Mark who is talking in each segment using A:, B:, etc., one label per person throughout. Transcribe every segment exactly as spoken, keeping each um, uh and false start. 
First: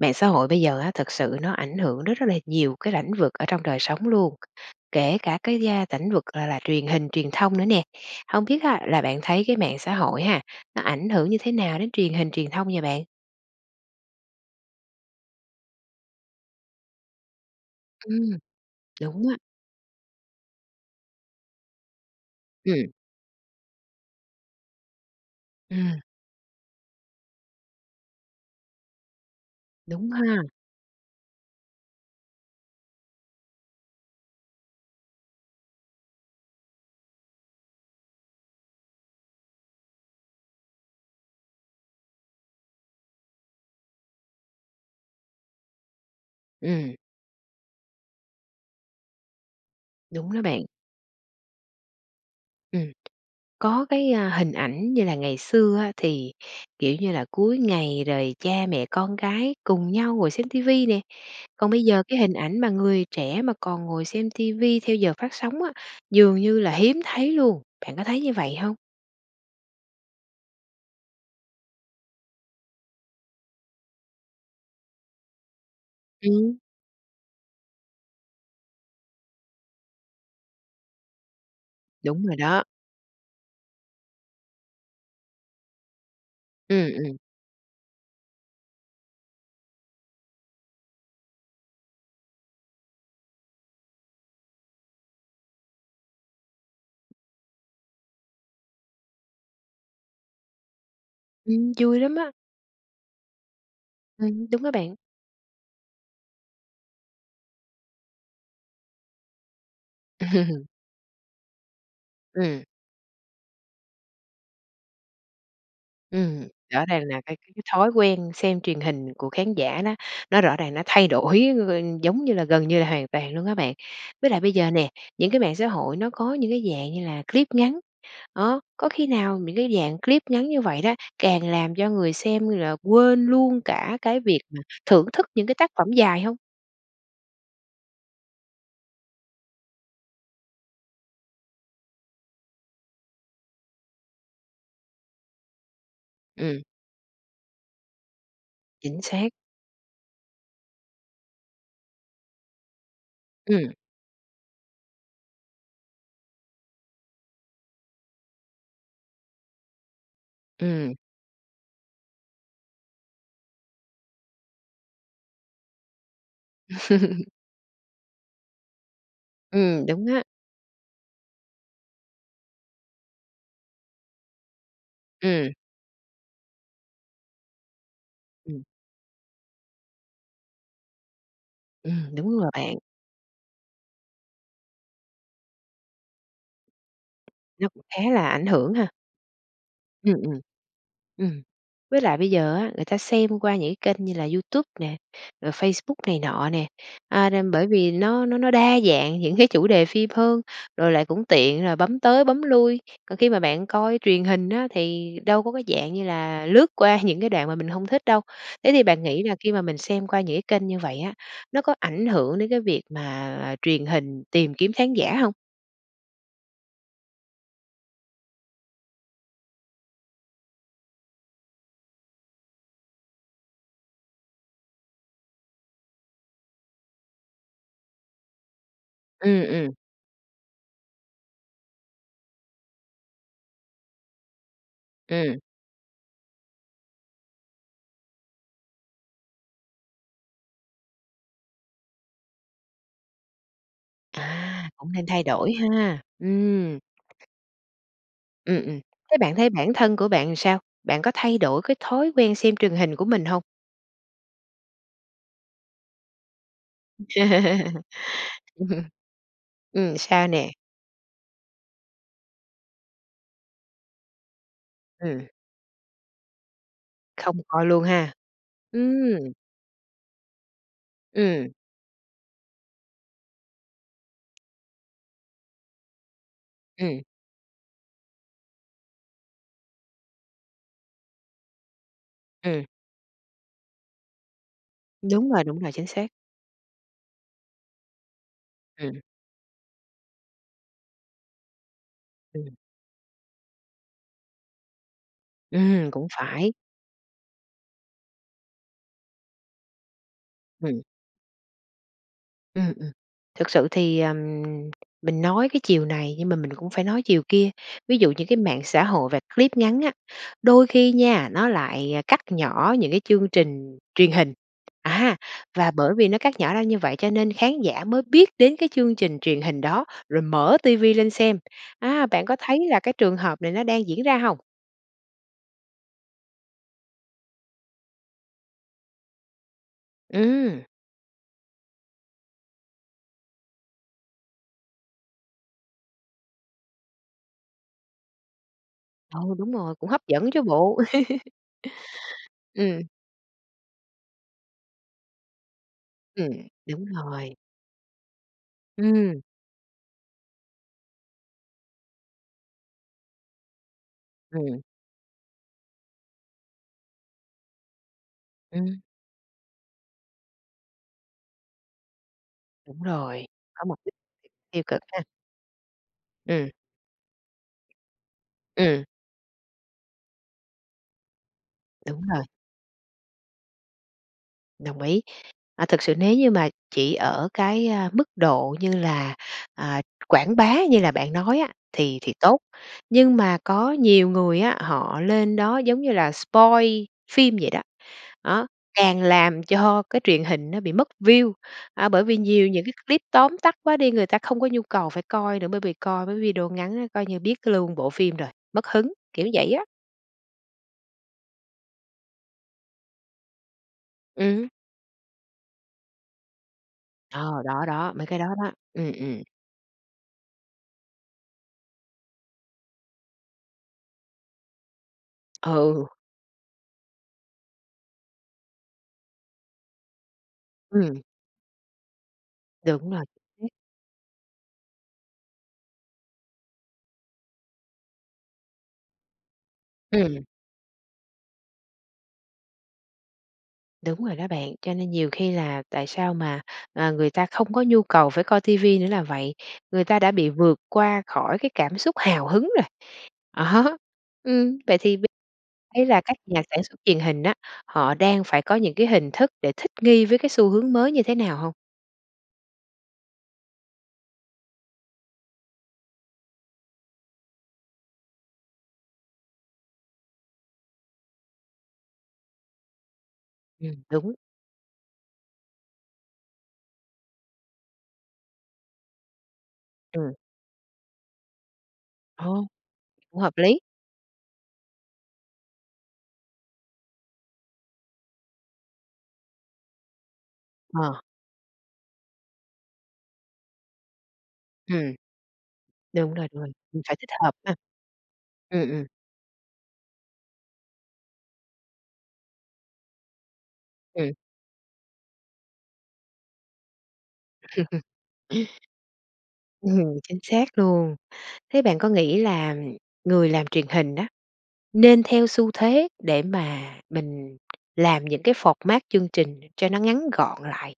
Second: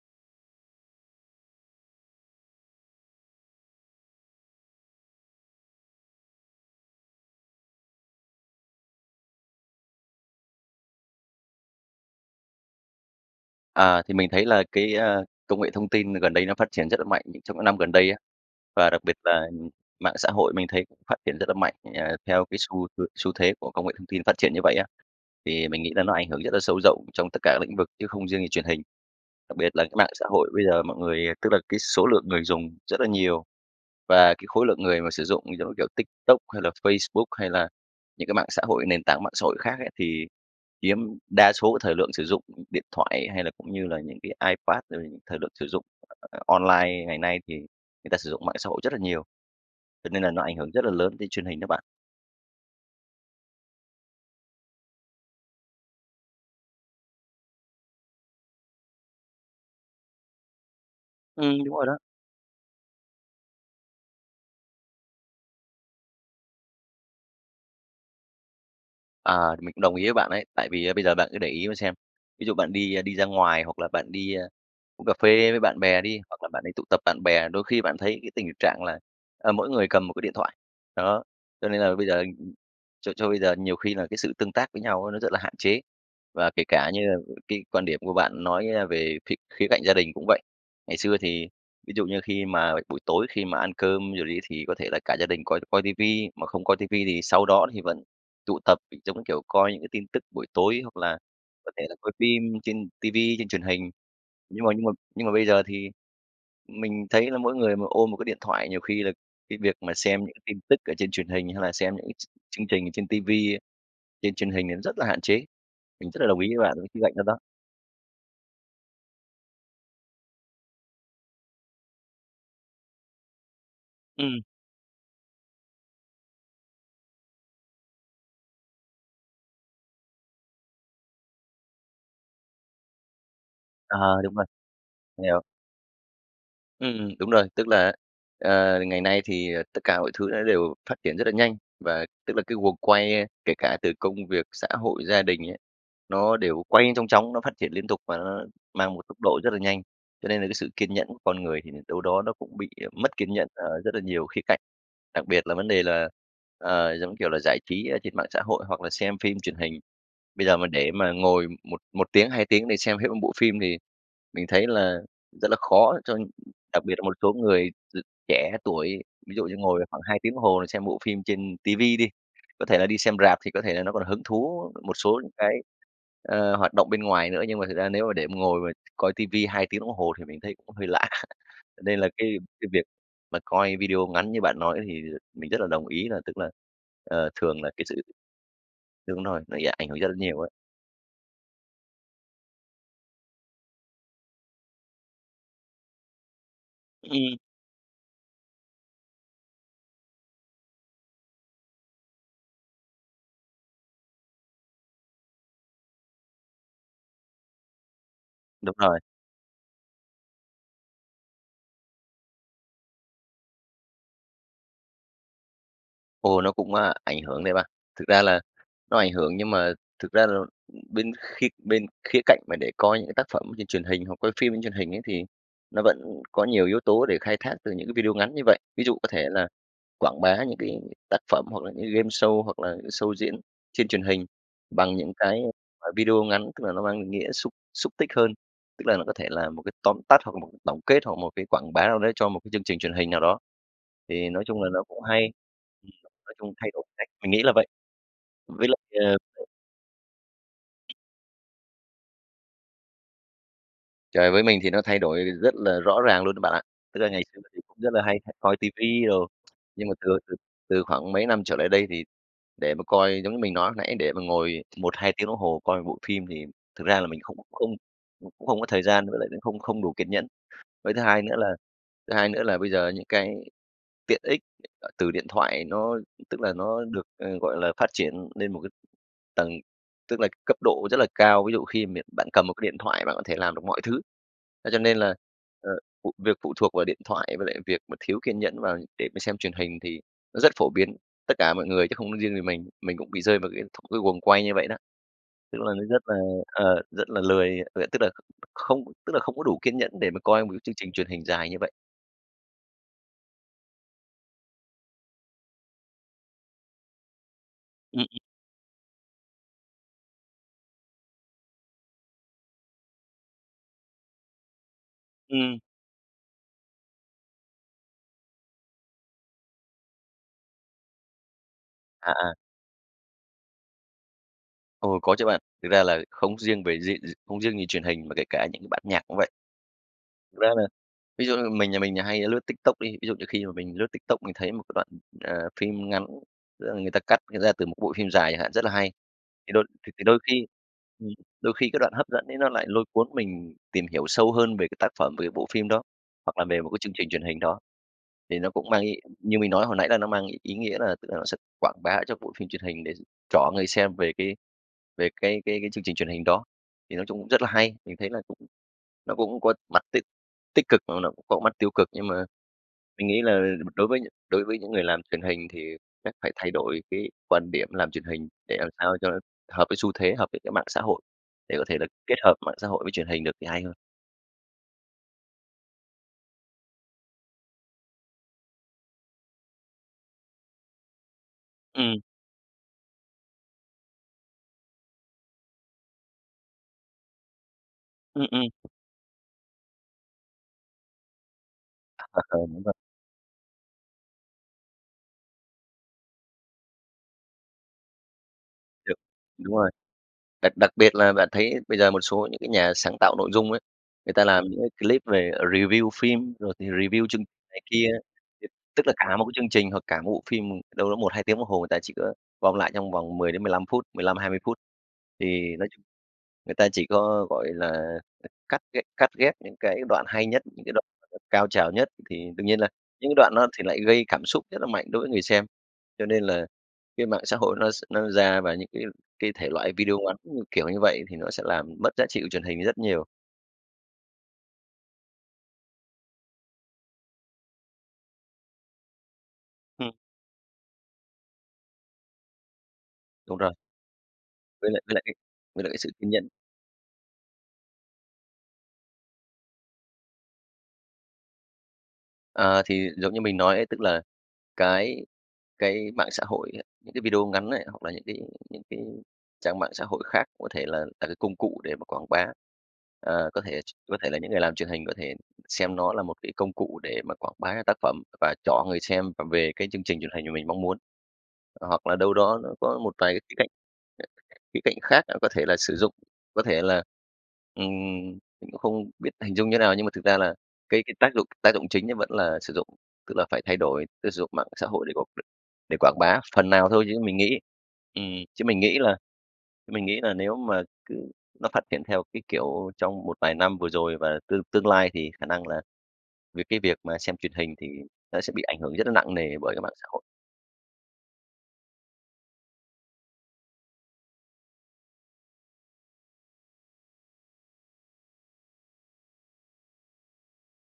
A: Mạng xã hội bây giờ á, thực sự nó ảnh hưởng đến rất là nhiều cái lãnh vực ở trong đời sống luôn, kể cả cái gia lãnh vực, gọi là, truyền hình truyền thông nữa nè. Hông biết á, là bạn thấy cái mạng xã hội ha, nó ảnh hưởng như thế nào đến truyền hình truyền thông vậy bạn?
B: À, thì mình thấy là cái công nghệ thông tin gần đây nó phát triển rất là mạnh nh trong những năm gần đây á.
A: Ừm,
B: Và đặc biệt
A: đúng á.
B: là mạng xã hội mình thấy cũng phát triển rất là mạnh, ờ, theo cái xu
A: Ừm.
B: h xu thế của công nghệ thông tin phát triển như vậy á, thì mình nghĩ
A: Ừm.
B: là nó ảnh hưởng rất là sâu rộng trong tất cả các lĩnh vực, chứ không riêng gì truyền hình. Đặc biệt là cái mạng
A: Đúng
B: xã
A: ha.
B: hội bây giờ mọi người tức là cái số lượng người dùng rất là nhiều, và cái khối lượng người mà sử dụng, giống như kiểu TikTok hay là Facebook hay là những cái mạng xã hội, nền tảng mạng xã hội khác ấy, thì chiếm đa số thời lượng sử dụng điện thoại hay là cũng như là những cái iPad rồi. Thời lượng sử dụng
A: Ừm.
B: online ngày nay thì người ta sử dụng mạng xã hội rất là nhiều. Cho nên là
A: Đúng đó
B: nó ảnh
A: bạn!
B: hưởng rất là lớn đến truyền hình đó bạn.
A: Ừm, có cái hình ảnh như là ngày xưa á, thì, kiểu như là, cuối ngày rồi cha mẹ, con gái cùng nhau ngồi xem TV nè.
B: Ừm,
A: Còn
B: đúng
A: bây
B: rồi đó!
A: giờ cái hình ảnh mà người trẻ mà còn ngồi xem TV theo giờ phát sóng á, dường như là hiếm thấy luôn. Bạn có thấy như vậy hông?
B: À, mình cũng đồng ý với bạn ấy. Tại vì á, bây giờ bạn cứ để ý mà xem, ví dụ bạn đi, ơ, đi ra ngoài hoặc là bạn đi, ơ, uống cà phê với bạn bè đi, hoặc là
A: Ừm.
B: bạn đi tụ tập bạn bè, đôi khi bạn thấy cái tình trạng là, ờ, mỗi người cầm một cái điện thoại. Đó, cho nên là bây giờ
A: Đúng rồi
B: ừm,
A: đó.
B: cho cho bây giờ nhiều khi là cái sự tương tác với nhau á, nó rất là hạn chế. Và kể cả
A: Ừm,
B: như là
A: ừm.
B: g cái quan điểm của bạn nói, ơ, về khía khía cạnh gia đình cũng vậy. Ngày xưa thì, ví dụ như, khi mà buổi tối, khi mà ăn cơm rồi đi, thì có thể là cả gia đình coi coi TV, mà không coi TV thì sau đó thì vẫn tụ tập giống, kiểu, coi những cái tin tức buổi tối hoặc là có
A: Ừm,
B: thể là
A: vui
B: coi
A: lắm á!
B: phim trên TV, trên truyền hình.
A: Ừm, đúng
B: Nhưng
A: á
B: mà nhưng mà
A: bạn.
B: nhưng mà bây giờ thì mình thấy là mỗi người mà ôm một cái điện thoại, nhiều khi là cái việc mà xem những tin tức ở trên truyền hình hay là xem những cái ch
A: Ừm.
B: chương trình ở trên TV ấy, trên truyền hình thì nó rất là hạn chế. Mình rất là đồng ý
A: Ừm,
B: với bạn
A: rõ
B: cái khía
A: ràng
B: cạnh
A: là
B: đó
A: cái
B: đó!
A: cái cái thói quen xem truyền hình của khán giả nó nó rõ ràng, nó thay đổi g giống như là gần như là hoàn toàn luôn á bạn. Với
B: Ừm.
A: lại bây giờ nè, những cái mạng xã hội nó có những cái dạng như là clip ngắn. Đó, có khi nào những cái dạng clip ngắn như vậy đó, càng làm cho người xem là quên luôn cả
B: Ờ,
A: cái
B: đúng
A: việc
B: rồi,
A: mà thưởng thức
B: hiểu.
A: những cái tác phẩm dài hông?
B: Ừm, đúng rồi, tức là, ờ, ngày nay thì, ờ, tất cả mọi thứ nó đều phát triển rất là nhanh và tức là cái guồng quay, a, kể cả từ công việc xã hội, gia đình ấy, nó
A: Ừm.
B: đều quay như chong chóng, nó phát triển liên tục và nó mang
A: Chính
B: một tốc
A: xác.
B: độ rất là nhanh, cho nên là cái sự kiên nhẫn của con người thì đâu đó nó cũng bị mất kiên nhẫn
A: Ừm.
B: ở rất là nhiều khía cạnh, đặc biệt là vấn đề là, ờ, giống kiểu là, giải trí trên mạng xã hội hoặc là xem phim truyền hình. Bây giờ mà để
A: Ừm.
B: mà ngồi một một tiếng, hai tiếng để xem hết, ưm, bộ phim thì mình thấy là rất là khó cho đặc biệt là một số người x trẻ tuổi. Ví dụ như ngồi
A: Ừm,
B: khoảng
A: đúng
B: hai
A: á.
B: tiếng đồng hồ xem bộ phim trên ti vi đi, có thể là đi xem rạp thì có thể là nó còn hứng thú một số những
A: Ừm.
B: cái, ờ, hoạt động bên ngoài nữa, nhưng mà thực ra nếu mà để mà ngồi
A: Ừm.
B: mà coi ti vi hai tiếng đồng hồ thì mình thấy cũng hơi lạ.
A: Ừm,
B: Nên là cái
A: đúng rồi
B: cái
A: bạn.
B: việc mà coi video ngắn như bạn nói thì mình rất là đồng ý là tức là, ờ, thường
A: Nó
B: là
A: cũng
B: cái
A: khá
B: sự
A: là ảnh hưởng ha.
B: đúng rồi, nó dạ ảnh hưởng rất
A: Ừm,
B: là
A: ừm.
B: nhiều ấy.
A: Ừm, với lại bây giờ á, người ta xem qua những cái kênh như là YouTube nè, rồi Facebook này nọ nè, à,
B: Ừm.
A: nên bởi vì nó nó nó đa dạng những cái chủ đề phim hơn, rồi lại cũng tiện rồi bấm tới bấm lui. Còn khi mà bạn coi truyền hình á thì đâu có cái dạng như là lướt qua những cái đoạn mà mình hông thích đâu. Thế
B: Đúng
A: thì
B: rồi.
A: bạn nghĩ là khi mà mình xem qua những cái kênh như vậy á, nó có ảnh hưởng đến cái việc mà truyền hình tìm kiếm khán giả hông?
B: Ô, nó cũng, a, ảnh hưởng đấy ba. Thực ra là nó ảnh hưởng nhưng mà thực ra là bên khi bên khía cạnh mà để coi những cái tác phẩm trên truyền hình hoặc coi phim trên truyền hình ấy thì nó vẫn có nhiều yếu tố để khai thác từ những cái video ngắn như vậy. Ví dụ có thể
A: Ừm,
B: là
A: ừm.
B: quảng bá những cái tác phẩm hoặc là những cái gameshow, hoặc là những cái show diễn trên truyền hình bằng những
A: Ừm.
B: cái, gọi là, video ngắn, tức là nó mang cái nghĩa xúc xúc tích hơn, tức là nó có thể là một cái tóm tắt hoặc là một cái tổng kết hoặc một cái quảng bá nào đấy cho một cái chương trình truyền hình nào đó. Thì nói chung là
A: À,
B: nó
A: cũng
B: cũng
A: nên thay
B: hay.
A: đổi
B: Ừm,
A: ha.
B: nói chung thay
A: Ừm.
B: đổi cách, mình nghĩ là vậy.
A: Ừm,
B: Với
A: ừm.
B: lại
A: Thế
B: ờ
A: bạn thấy bản thân của bạn sao? Bạn có thay đổi cái thói quen xem truyền hình của mình hông?
B: Trời, với mình thì nó thay đổi rất là rõ ràng luôn á bạn ạ!
A: [unintelligible]
B: Tức là ngày xưa thì cũng rất là hay [unintelligible] coi
A: ừm.
B: tivi đồ, nhưng mà
A: Ừm,
B: từ
A: sao
B: từ
A: nè?
B: từ khoảng mấy năm trở lại đây thì để mà coi giống như mình nói lúc nãy để mà ngồi một hai
A: Ừm.
B: tiếng đồng hồ coi một bộ phim thì thực ra là mình không
A: Không coi
B: không
A: luôn ha?
B: mình cũng không có thời gian với lại
A: Ừm.
B: cũng không không đủ kiên nhẫn. Với thứ hai nữa
A: Ừm.
B: là thứ hai nữa là bây giờ những cái tiện ích, ờ, từ điện thoại nó tức là nó được,
A: Ừm.
B: ờ, gọi là, phát triển lên một cái tầng tức là cấp độ rất là cao. Ví dụ khi miện bạn cầm một
A: Ừm.
B: cái điện thoại bạn có thể làm được mọi thứ. Thế cho nên là,
A: Đúng rồi, đúng
B: ờ,
A: rồi, chính xác.
B: phụ việc phụ thuộc vào điện thoại với lại việc mà thiếu kiên nhẫn và
A: Ừm.
B: để mà xem truyền hình thì nó rất phổ biến, tất cả mọi người chứ không có riêng gì
A: Ừm.
B: mình. Mình cũng bị rơi vào cái cái guồng quay như vậy đó. Tức là nó
A: Ừm,
B: rất
A: cũng
B: là,
A: phải.
B: ờ, rất là lười, ờ, tức là không tức là không có đủ kiên nhẫn để mà coi một cái chương
A: Ừm.
B: trình truyền hình dài như vậy.
A: Ừm, ừm, thực sự thì, ờ, mình nói cái chiều này nhưng mà mình cũng phải nói chiều kia. Ví
B: Ừm.
A: dụ như cái mạng xã hội và clip ngắn á, đôi khi nha, nó lại cắt nhỏ những cái chương trình truyền hình, á,
B: Ừm.
A: và bởi vì nó cắt nhỏ ra như vậy cho nên khán giả mới biết đến cái chương trình truyền hình đó, rồi mở TV lên xem. Á,
B: À,
A: bạn
B: à.
A: có thấy là cái trường hợp này nó đang diễn ra hông?
B: Ồ có chứ bạn, thực ra là không riêng về gi gi không riêng gì truyền hình mà kể cả những cái bản nhạc cũng vậy. Thực ra là
A: Ừm!
B: ví dụ như mình nhà mình là hay lướt TikTok đi ví dụ như khi mà mình lướt TikTok mình thấy một cái đoạn, ờ, phim ngắn, tức là người ta cắt ra từ một cái bộ phim dài chẳng hạn, rất là hay.
A: Ừ,
B: Thì
A: đúng
B: đôi
A: rồi,
B: th
A: cũng hấp
B: thì đôi
A: dẫn chứ
B: khi
A: bộ.
B: ừm, đôi khi cái đoạn hấp dẫn ấy, nó lại lôi
A: Ừm.
B: cuốn mình tìm hiểu sâu hơn về cái tác phẩm, về cái bộ phim đó,
A: Ừm,
B: hoặc là về một cái
A: đúng
B: chương trình truyền
A: rồi.
B: hình đó. Thì nó cũng mang ý
A: Ừm.
B: như mình nói hồi nãy là nó mang ý ý nghĩa là tức là nó sẽ quảng bá cho bộ phim truyền hình để trỏ người xem về cái
A: Ừm.
B: về cái cái cái chương trình truyền hình đó. Thì nói chung cũng rất là hay, mình thấy là cũng
A: Ừm.
B: nó cũng có mặt tích tích cực mà nó cũng có mặt tiêu cực, nhưng mà
A: Đúng
B: mình nghĩ
A: rồi,
B: là
A: có một
B: đối
A: tích
B: với đối
A: cực,
B: với
A: tiêu
B: những
A: cực
B: người làm
A: ha?
B: truyền hình thì chắc phải
A: Ừm.
B: thay đổi cái quan điểm làm truyền hình để làm
A: Ừm.
B: sao cho nó hợp với xu thế, hợp với cái mạng xã hội, để có thể là
A: Đúng
B: kết
A: rồi.
B: hợp mạng xã hội với truyền hình được thì hay hơn.
A: Đồng ý. À, thực sự nếu như mà chỉ ở cái, a, mức độ như là, à, quảng bá như là bạn nói á
B: Ừm.
A: thì thì tốt. Nhưng mà có nhiều người á, họ lên đó, giống như là, spoil phim vậy đó.
B: Ừm, ừm.
A: Đó, càng làm cho cái truyền hình nó bị mất view à, bởi vì
B: Ờ, ờ,
A: nhiều
B: đúng
A: những
B: rồi.
A: cái clip tóm tắt quá đi, người ta không có nhu cầu phải coi nữa. Bởi vì coi mấy cái video ngắn đó coi như biết luôn bộ phim rồi, mất
B: Đ
A: hứng, kiểu vậy
B: đúng
A: á.
B: rồi, đặc đặc biệt là bạn thấy bây giờ một số những cái nhà sáng tạo nội dung ấy, người ta làm
A: Ừm.
B: những cái clip về, ờ, review phim rồi thì review chương
A: Ờ,
B: này
A: đó,
B: kia.
A: đó, mấy cái đó
B: Thì
A: đó.
B: tức
A: Ừm,
B: là cả
A: ừm.
B: một cái chương trình hoặc cả một bộ phim, ừm, đâu đó một hai tiếng đồng hồ, người ta chỉ có gom lại trong vòng mười đến mười lăm phút, mười lăm hai mươi phút. Thì nói ch
A: Ừ.
B: người ta chỉ có, gọi là, c cắt gh cắt ghép những cái đoạn hay nhất, những cái đoạn
A: Ừm.
B: mà nó cao trào nhất, thì đương nhiên là
A: Đúng rồi.
B: những cái đoạn
A: Ừm.
B: đó thì lại gây cảm xúc rất là mạnh đối với người xem. Cho nên là cái mạng xã hội nó s nó ra và những cái cái thể loại video ngắn
A: Ừm.
B: như kiểu như vậy thì nó sẽ làm mất giá trị của truyền hình đi rất nhiều.
A: Đúng rồi đó bạn, cho nên nhiều khi là tại sao mà, ờ, người ta không có nhu cầu phải coi TV nữa là vậy. Người
B: Ừm.
A: ta đã bị vượt qua khỏi cái cảm xúc hào hứng rồi.
B: Đúng rồi.
A: Đó, ừm,
B: Với
A: vậy
B: lại với
A: thì
B: lại
A: bây
B: cái với lại cái
A: ý
B: sự
A: là
B: kiên
A: các
B: nhẫn.
A: nhà sản xuất truyền hình á, họ đang phải có những cái hình thức để thích nghi với cái xu hướng mới như thế nào hông?
B: À, thì giống như mình nói ấy, tức là cái cái mạng xã hội á, những cái video ngắn ấy, hoặc là những cái những cái trang mạng xã hội khác, có thể là là cái công cụ để mà quảng bá, ờ, có thể ch
A: Ừm,
B: có thể
A: đúng.
B: là những người làm truyền hình có thể xem nó là một cái công cụ để mà quảng bá cái tác phẩm và trỏ người xem v về cái chương trình truyền
A: Ừm.
B: hình mà mình mong muốn. H hoặc là đâu đó
A: Ồ!
B: nó có một vài cái
A: Cũng hợp
B: khía cạnh,
A: lý.
B: [unintelligible] khía cạnh khác, ờ, có thể là sử dụng, có thể là ừm, mình cũng không biết hình dung như nào, nhưng mà thực ra là cái cái
A: Ờ.
B: tác dụng tác dụng chính nó vẫn là sử dụng, tức là phải thay đổi, tức sử dụng mạng xã hội để
A: Ừm.
B: qu đ để quảng
A: Đúng
B: bá
A: rồi, đúng
B: phần
A: rồi,
B: nào
A: mình
B: thôi.
A: phải
B: Chứ
A: thích
B: mình
A: hợp
B: nghĩ
A: ha.
B: ừm, chứ mình
A: Ừm,
B: nghĩ
A: ừm.
B: là mình nghĩ là nếu mà cứ nó phát triển theo cái kiểu trong một vài năm vừa rồi
A: Ừm.
B: và tương tương lai thì khả năng là vì cái việc mà xem truyền hình thì nó sẽ bị ảnh hưởng rất là nặng nề bởi cái mạng xã
A: Ừm,
B: hội.
A: chính xác luôn. Thế bạn có nghĩ là, ừm, người làm truyền hình á, nên theo xu thế để mà mình làm những cái format chương trình cho nó ngắn gọn lại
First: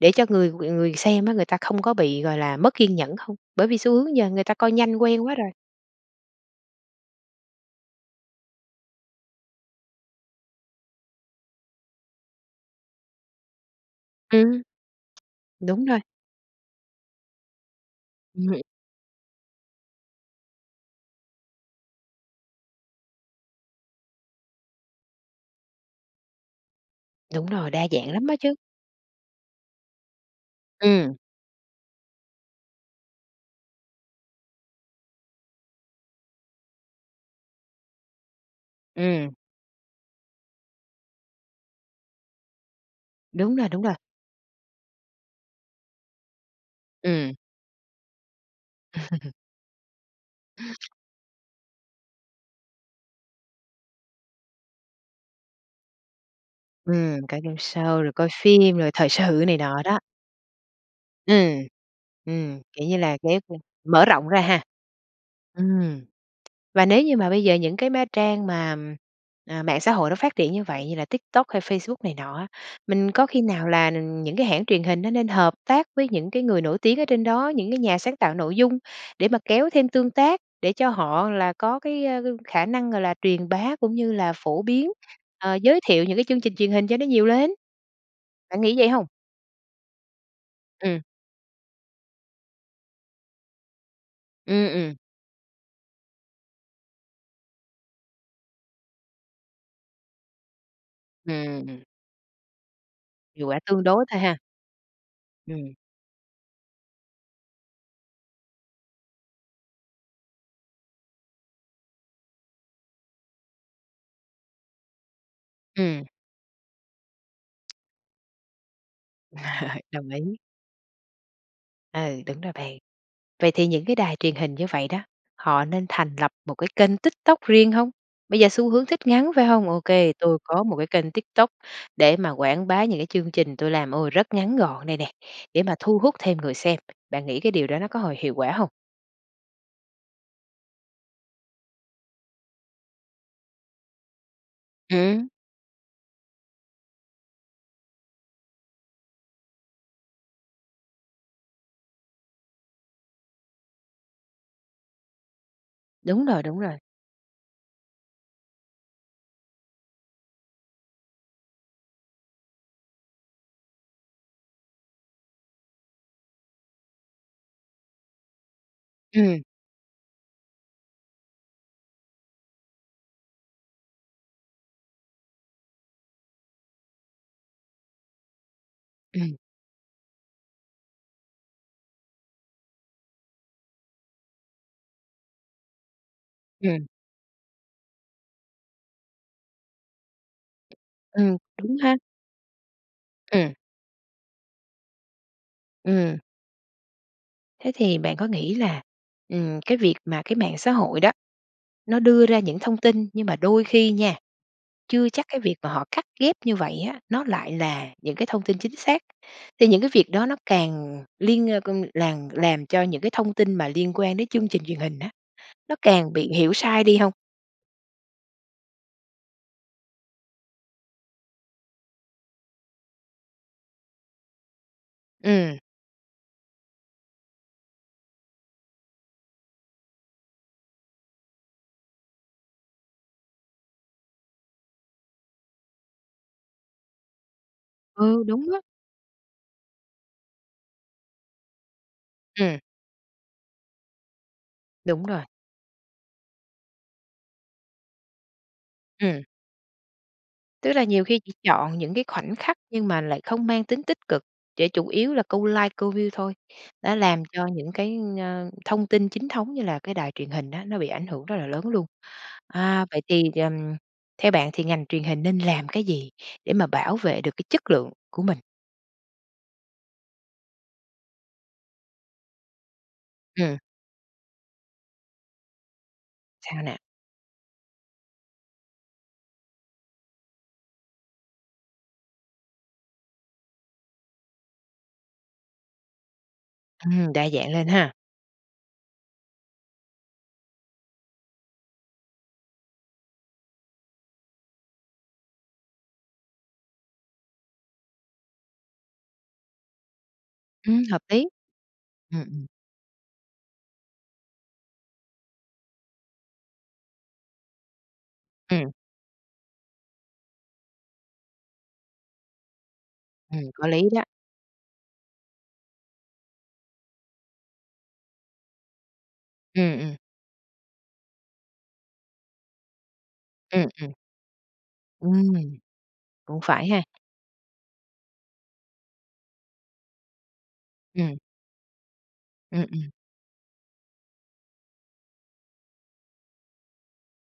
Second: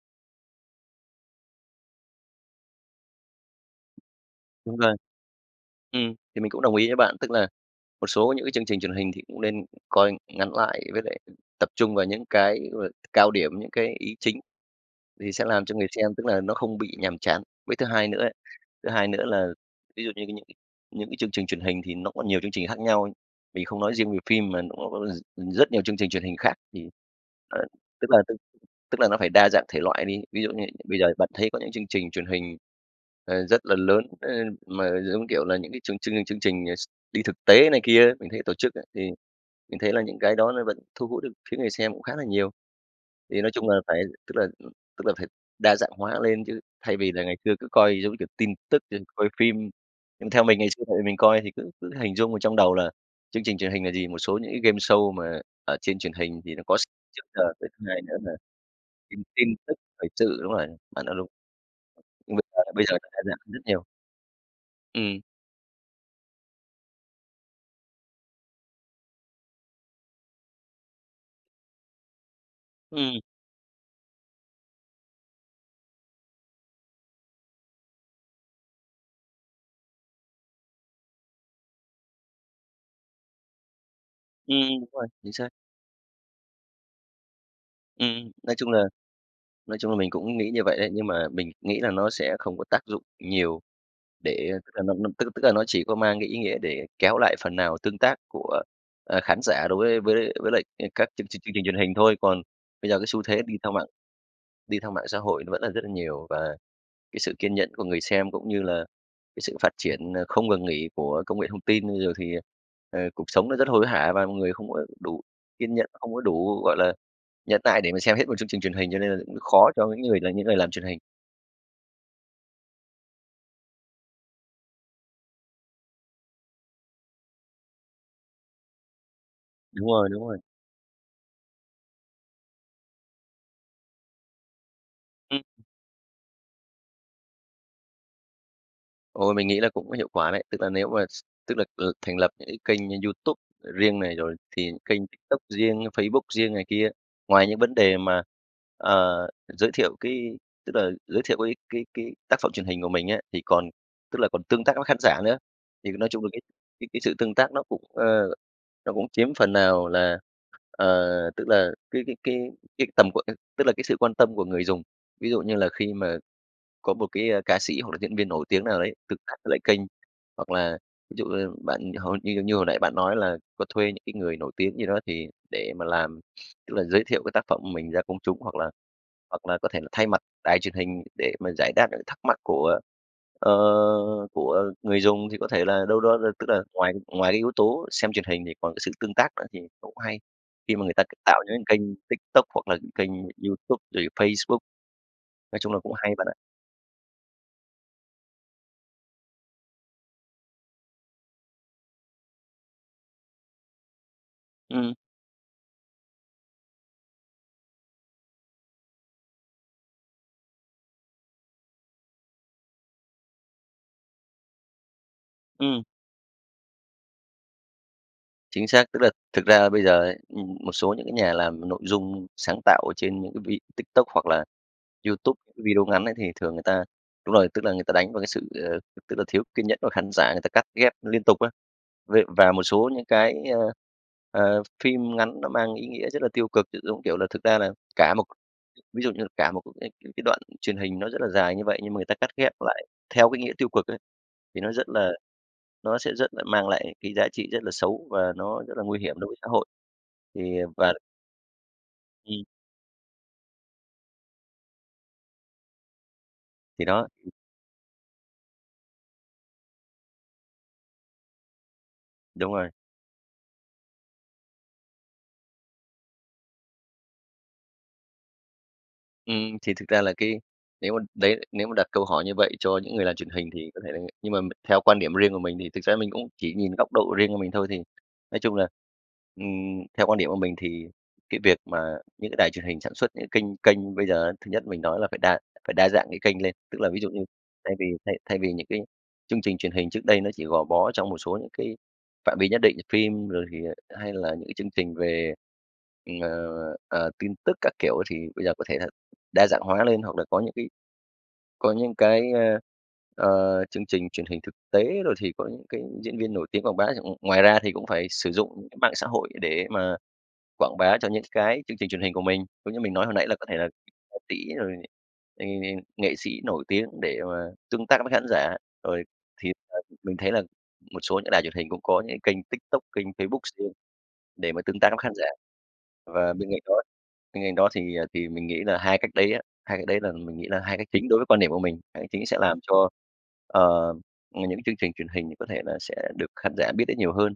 A: để cho người người xem á người ta không có bị, gọi là, mất kiên nhẫn không? Bởi vì xu hướng giờ người ta coi
B: Đúng rồi.
A: nhanh quen quá rồi.
B: Ừm, thì mình cũng đồng ý với bạn. Tức là một số những cái chương trình truyền hình thì cũng nên coi ngắn lại với lại tập trung vào những cái, gọi là, cao điểm, những cái ý chính
A: Ừm.
B: thì sẽ làm cho
A: Đúng
B: người
A: rồi.
B: xem tức là nó không bị nhàm chán. Với thứ hai nữa ấy,
A: Ừm.
B: thứ hai nữa là ví dụ như những những cái chương trình truyền hình thì nó có nhiều chương trình khác nhau, mình không nói riêng về phim mà nó có r rất nhiều chương trình truyền hình khác thì,
A: Đúng
B: ờ,
A: rồi, đa
B: tức
A: dạng
B: là
A: lắm
B: tức
A: á chứ!
B: tức là nó phải đa dạng thể loại đi. Ví dụ như bây giờ
A: Ừm.
B: bạn thấy có những chương trình truyền hình, ờ, rất là lớn, ơ, mà giống kiểu là những cái chương chương chương trình, ờ, x đi thực tế này kia á, mình thấy tổ chức á, thì
A: Ừm.
B: mình thấy là những cái đó nó vẫn thu hút được phía người xem cũng khá là nhiều. Thì nói
A: Đúng rồi,
B: chung là
A: đúng rồi.
B: phải, tức là, ừm, tức là phải đa dạng hóa lên chứ thay vì là
A: Ừm.
B: ngày xưa cứ coi giống như kiểu tin tức trên coi phim. Nhưng theo mình, ngày xưa tại vì mình coi thì cứ cứ hình dung ở trong đầu là chương trình truyền hình là gì? Một số những cái gameshow mà ở trên truyền hình thì nó có s
A: Ừm,
B: trước
A: cả
B: giờ. Cái thứ hai
A: gameshow rồi
B: nữa
A: coi
B: là
A: phim, rồi thời
B: tin
A: sự
B: tin
A: này
B: tức
A: nọ đó.
B: thời sự. Đúng rồi, bạn nói đúng.
A: Ừm.
B: Nhưng bây
A: Ừm,
B: giờ bây
A: kiểu
B: giờ
A: như
B: nó
A: là
B: đã giảm
A: kéo
B: đi
A: thêm
B: rất nhiều.
A: mở rộng ra ha?
B: Ừm.
A: Ừm. Và nếu như mà bây giờ những cái má trang mà, ừm, à, mạng xã hội nó phát triển như vậy như là TikTok hay Facebook này nọ á, mình
B: Ừm.
A: có khi nào là, ừm, những cái hãng truyền hình nó nên hợp tác với những cái người nổi tiếng ở trên đó, những cái nhà sáng tạo nội dung để mà kéo thêm tương tác, để cho họ là có cái, a, khả năng, gọi là, truyền bá cũng như là phổ
B: Ừm, đúng
A: biến,
B: rồi, chính xác.
A: ờ, giới thiệu những cái chương trình truyền hình cho nó nhiều lên?
B: Ừm, nói
A: Bạn
B: chung
A: nghĩ
B: là
A: vậy hông?
B: nói chung là mình cũng nghĩ như vậy đấy.
A: Ừm.
B: Nhưng mà mình nghĩ là nó sẽ không có tác dụng nhiều để
A: Ừm,
B: tức là nó
A: ừm.
B: nó tức tức là nó chỉ có mang cái ý nghĩa để kéo lại phần nào tương tác của, ờ, khán giả đối với với với lại, ờ, các chương trình chương trình truyền
A: Ừm.
B: hình thôi. Còn bây giờ cái xu thế
A: Hiệu
B: đi
A: quả
B: theo
A: tương
B: mạng
A: đối thôi ha.
B: đi theo mạng xã hội nó vẫn là
A: Ừm.
B: rất là nhiều và cái sự kiên nhẫn của người xem cũng như là cái sự phát triển, ờ, không ngừng nghỉ của công nghệ thông tin rồi thì, ờ, cuộc sống nó rất hối hả và mọi người không có đủ kiên nhẫn,
A: Ừm.
B: không có đủ, gọi là, nhẫn nại để mà xem hết một chương trình truyền hình, cho nên là cũng khó cho những
A: Đồng
B: người là
A: ý.
B: những người làm truyền hình.
A: Ừ, đúng rồi bạn. Vậy thì những cái đài truyền hình như vậy đó, họ nên thành lập một cái kênh TikTok riêng hông? Bây giờ xu hướng thích ngắn phải hông? Ô
B: Đúng rồi,
A: kê,
B: đúng
A: tôi
B: rồi.
A: có một cái kênh TikTok để mà quảng bá những cái chương trình tôi làm, ô, rất ngắn gọn đây nè,
B: Ừm.
A: để mà thu hút thêm người xem. Bạn nghĩ cái điều đó nó có hồi hiệu quả hông?
B: Ồ, mình nghĩ là cũng có hiệu quả đấy, tức là nếu mà s tức là, ừ, thành lập những cái kênh như YouTube riêng này, rồi thì kênh
A: Ừm.
B: TikTok riêng, Facebook riêng này kia. Ngoài những vấn đề mà, ờ, giới thiệu cái tức là giới thiệu cái cái cái tác phẩm truyền hình của mình á, thì còn tức là còn tương tác với khán giả nữa. Thì nói chung
A: Đúng
B: là cái
A: rồi, đúng rồi.
B: cái cái sự tương tác nó cũng, ơ, nó cũng chiếm phần nào là, ờ, tức là cái cái cái cái tầm của cái tức là cái sự quan tâm của người dùng, ví dụ như là khi mà có một cái, a, ca sĩ hoặc là diễn viên nổi tiếng nào đấy tương tác
A: Ừm.
B: với lại kênh, hoặc là ví dụ như bạn hồi như như hồi nãy bạn nói là có thuê những cái người nổi tiếng gì đó thì để mà làm. Tức là giới thiệu cái tác phẩm của mình ra công chúng, hoặc là
A: Ừm.
B: hoặc là có thể là thay mặt đài truyền hình để mà giải đáp những thắc mắc của, ờ, của người dùng, thì có thể là đâu đó đ tức là
A: Ừm.
B: ngoài cái ngoài cái yếu tố xem truyền hình, thì còn cái sự tương tác nữa, thì cũng hay. Khi mà người ta cứ
A: Ừm,
B: tạo những
A: đúng
B: cái kênh
A: ha.
B: TikTok hoặc là những kênh
A: Ừm.
B: YouTube rồi Facebook, nói chung là cũng hay
A: Ừm.
B: bạn ạ.
A: Thế thì bạn có nghĩ là, ừm, cái việc mà cái mạng xã hội đó, nó đưa ra những thông tin nhưng mà đôi khi nha
B: Ừm.
A: chưa chắc cái việc mà họ cắt ghép như vậy á, nó lại là những cái thông tin chính xác. Thì những cái việc đó nó càng liên ơ, con làng làm cho những cái thông tin mà liên quan đến chương trình truyền hình á, nó
B: Ừm.
A: càng bị hiểu sai đi hông?
B: Chính xác, tức là thực ra là bây giờ ấy, ừm, một số những cái nhà làm nội dung sáng tạo trên những cái vi TikTok hoặc là YouTube
A: Ừm.
B: video ngắn ấy, thì thường người ta đúng rồi, tức là người ta đánh vào cái sự, ờ, tức là thiếu kiên nhẫn của khán giả người ta cắt ghép liên tục á. Vậy và một số những cái, ơ, ờ, phim ngắn nó mang ý nghĩa rất là tiêu cực, giống, kiểu là, thực ra là, cả
A: Ờ,
B: một
A: đúng á.
B: ví dụ như là cả một cái ê c cái đoạn truyền hình nó rất là dài như vậy nhưng mà người ta cắt ghép
A: Ừm.
B: lại theo cái nghĩa tiêu cực ấy, thì nó rất
A: Đúng
B: là
A: rồi.
B: nó sẽ rất là mang lại cái giá trị rất là xấu và nó rất là nguy hiểm
A: Ừm.
B: đối với xã hội, thì, à,
A: Tức là
B: và
A: nhiều khi chỉ chọn những cái khoảnh
B: Ừm.
A: khắc nhưng mà lại không mang tính tích cực, để chủ yếu là câu like, câu view thôi.
B: Thì
A: Nó
B: đó.
A: làm cho những cái, ơ, thông tin chính thống như là cái đài truyền hình á, nó bị ảnh hưởng rất là lớn luôn.
B: Đúng rồi.
A: À, vậy thì, ờ, theo bạn thì ngành truyền hình nên làm cái gì để mà bảo vệ được cái chất lượng của mình?
B: Ừm, thì thực ra là cái nếu mà, đấy, nếu mà đặt câu hỏi như vậy cho những người làm truyền hình
A: Ừm.
B: thì có thể là nhưng mà m theo quan điểm riêng của mình thì thực ra mình cũng chỉ
A: Sao
B: nhìn
A: nè?
B: góc độ riêng của mình thôi, thì nói chung là, ừm, theo quan điểm của mình thì cái việc mà những cái đài truyền hình sản xuất những kênh kênh bây giờ thứ nhất mình nói là phải đa phải đa dạng cái kênh lên. Tức là ví dụ
A: Ừm,
B: như
A: đa dạng lên
B: thay vì
A: ha!
B: thay thay vì những cái chương trình truyền hình trước đây nó chỉ gò bó trong một số những cái phạm vi nhất định, phim rồi thì hay là những cái chương trình về, ừm, ờ, ờ, tin tức các kiểu thì bây giờ có thể thà đa dạng hóa lên, hoặc là có những cái
A: Ừm, hợp lý.
B: có những cái,
A: Ừm, ừm.
B: ơ, ờ, chương trình truyền hình thực tế rồi thì có những cái diễn viên nổi tiếng quảng bá chẳng ngoài ra thì cũng phải sử dụng những
A: Ừm.
B: cái mạng xã hội để mà quảng bá cho những cái chương trình truyền hình của mình, giống như mình nói hồi nãy là
A: Ừm,
B: có thể là
A: có lý đó.
B: ca sĩ, rồi, ừm, nghệ sĩ nổi tiếng để mà tương tác với khán giả. Rồi thì,
A: Ừm,
B: ờ,
A: ừm.
B: mình thấy là một số những đài truyền hình cũng có những cái kênh TikTok, kênh Facebook
A: Ừm,
B: riêng
A: ừm.
B: để mà tương tác với khán giả.
A: Ừm.
B: Và
A: Cũng
B: bên cạnh
A: phải
B: đó
A: ha.
B: bên cạnh đó thì, ờ, thì mình nghĩ là hai cách đấy á, hai cách đấy là mình nghĩ là hai cách chính đối
A: Ừm.
B: với quan điểm của mình. Hai cách chính sẽ làm
A: Ừm,
B: cho,
A: ừm.
B: ờ, những cái chương trình truyền hình có thể là sẽ được khán giả biết đến nhiều hơn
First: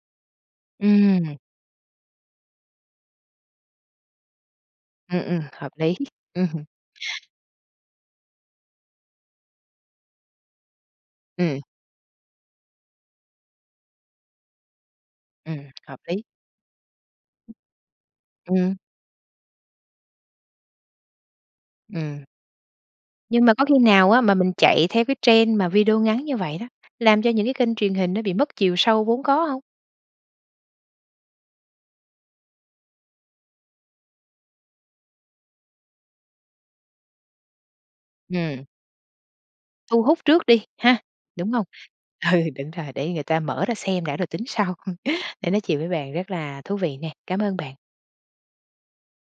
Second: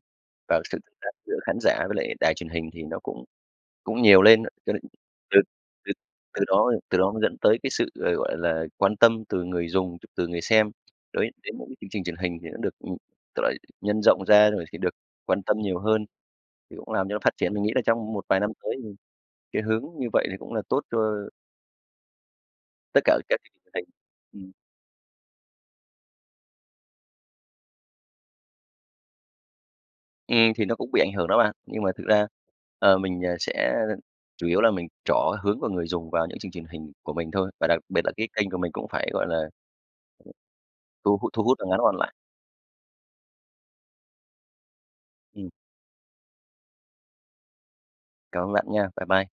B: và sự tương tác
A: Ừm.
B: giữa khán giả với lại đài truyền hình thì nó cũng cũng nhiều lên. Cho nên
A: Ừm,
B: từ
A: ừm, hợp
B: từ
A: lý.
B: từ
A: Ừm hưm.
B: đó từ đó dẫn tới cái sự, ờ, gọi là, quan tâm từ người dùng, ch từ người xem đối đến
A: Ừm.
B: một cái chương trình truyền hình thì nó được, ừm, tức là, nhân rộng ra, rồi thì được quan tâm
A: Ừm,
B: nhiều
A: hợp
B: hơn
A: lý.
B: thì cũng làm cho nó phát triển. Mình nghĩ là trong một vài năm tới,
A: Ừm.
B: ừm, cái hướng như vậy thì cũng là tốt cho
A: Ừm.
B: tất cả các
A: Nhưng
B: cái
A: mà
B: kênh
A: có
B: truyền
A: khi
B: hình,
A: nào á mà mình
B: ừm.
A: chạy theo cái trend mà video ngắn như vậy đó, làm cho những cái kênh truyền hình nó bị mất chiều sâu vốn có hông?
B: Ừm. Thì nó cũng bị ảnh hưởng đó bạn, nhưng mà thực ra, ờ, mình, ờ, sẽ chủ yếu là mình trỏ hướng của người dùng vào những chương trình hình của mình thôi. Và đặc biệt là cái kênh của
A: Ừm.
B: mình cũng phải, gọi là
A: Thu hút trước đi, ha,
B: thu hút thu
A: đúng
B: hút
A: hông?
B: và ngắn gọn lại.
A: Ừ, đúng rồi, để người ta mở ra xem đã rồi tính sau.
B: Ừm.
A: Nay nói chuyện với bạn rất là thú vị nè, cám ơn bạn.
B: Cảm ơn bạn nha. Bye bye.